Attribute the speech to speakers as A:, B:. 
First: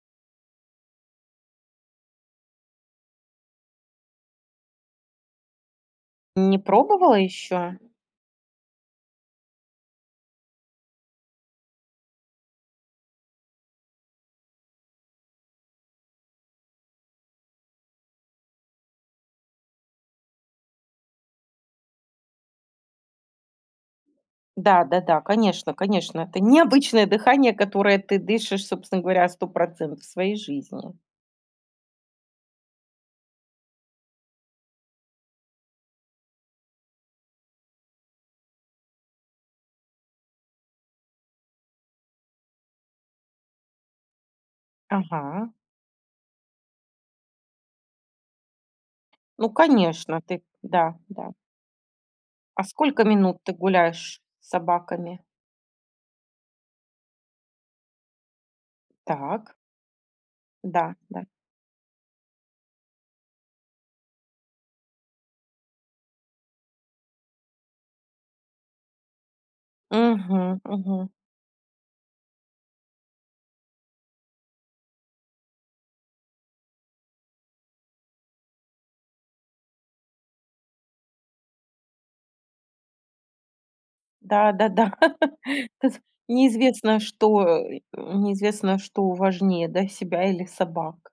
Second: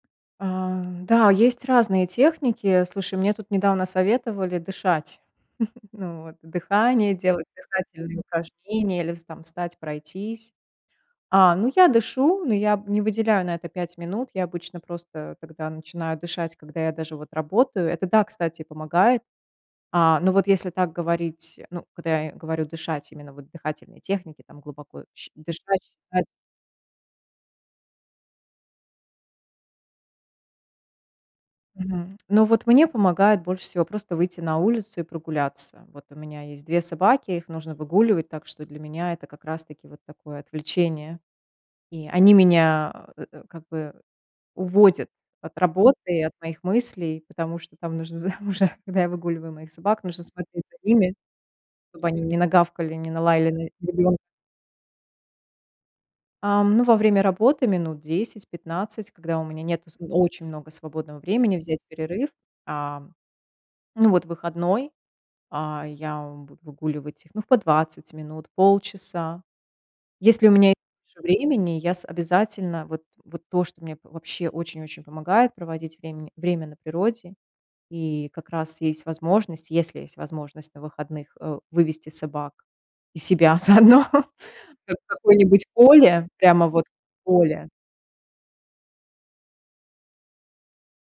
A: А, да, есть разные техники. Слушай, мне тут недавно советовали дышать. Ну вот,
B: Не
A: дыхание,
B: пробовала
A: делать
B: ещё?
A: дыхательные упражнения или вс там встать, пройтись. А, ну, я дышу, но я б не выделяю на это 5 минут. Я обычно просто тогда начинаю дышать, когда я даже вот работаю. Это да, кстати, помогает. А, но вот если так говорить, ну, когда я говорю дышать именно вот дыхательные техники, там, глубоко
B: Да-да-да,
A: щ
B: конечно
A: дышать,
B: конечно.
A: считать
B: Это необычное дыхание, которое ты дышишь, собственно говоря, 100 % своей жизни.
A: Мгм. Но вот мне помогает больше всего просто выйти на улицу и прогуляться. Вот у меня есть 2 собаки, их нужно выгуливать, так что для меня это как раз таки вот такое отвлечение. И они меня, э, как бы уводят
B: Ага.
A: от работы и от моих мыслей, потому что там нужно з уже, когда я
B: Ну,
A: выгуливаю моих собак,
B: конечно,
A: нужно
B: ты
A: смотреть за
B: Да,
A: ними,
B: да.
A: чтобы они не
B: А
A: нагавкали,
B: сколько
A: не
B: минут
A: налаяли
B: ты
A: на ребёнка.
B: гуляешь с собаками?
A: Эм, ну, во время работы минут 10-15, когда у
B: Так.
A: меня нету св очень много
B: Да,
A: свободного
B: да.
A: времени, взять перерыв. Ам, ну, вот выходной, а, я в буду выгуливать их, ну, по 20 минут, полчаса. Если у
B: Мгм,
A: меня
B: мгм.
A: меньше времени, я с обязательно вот вот то, что мне вообще очень-очень помогает проводить врем время на природе, и как раз есть возможность, если есть возможность на выходных, э, вывести собак и себя заодно
B: Да-да-да,
A: в какое-нибудь
B: тут
A: поле, прямо вот
B: неизвестно,
A: в
B: что,
A: поле
B: э, неизвестно, что важнее, да, себя или собак.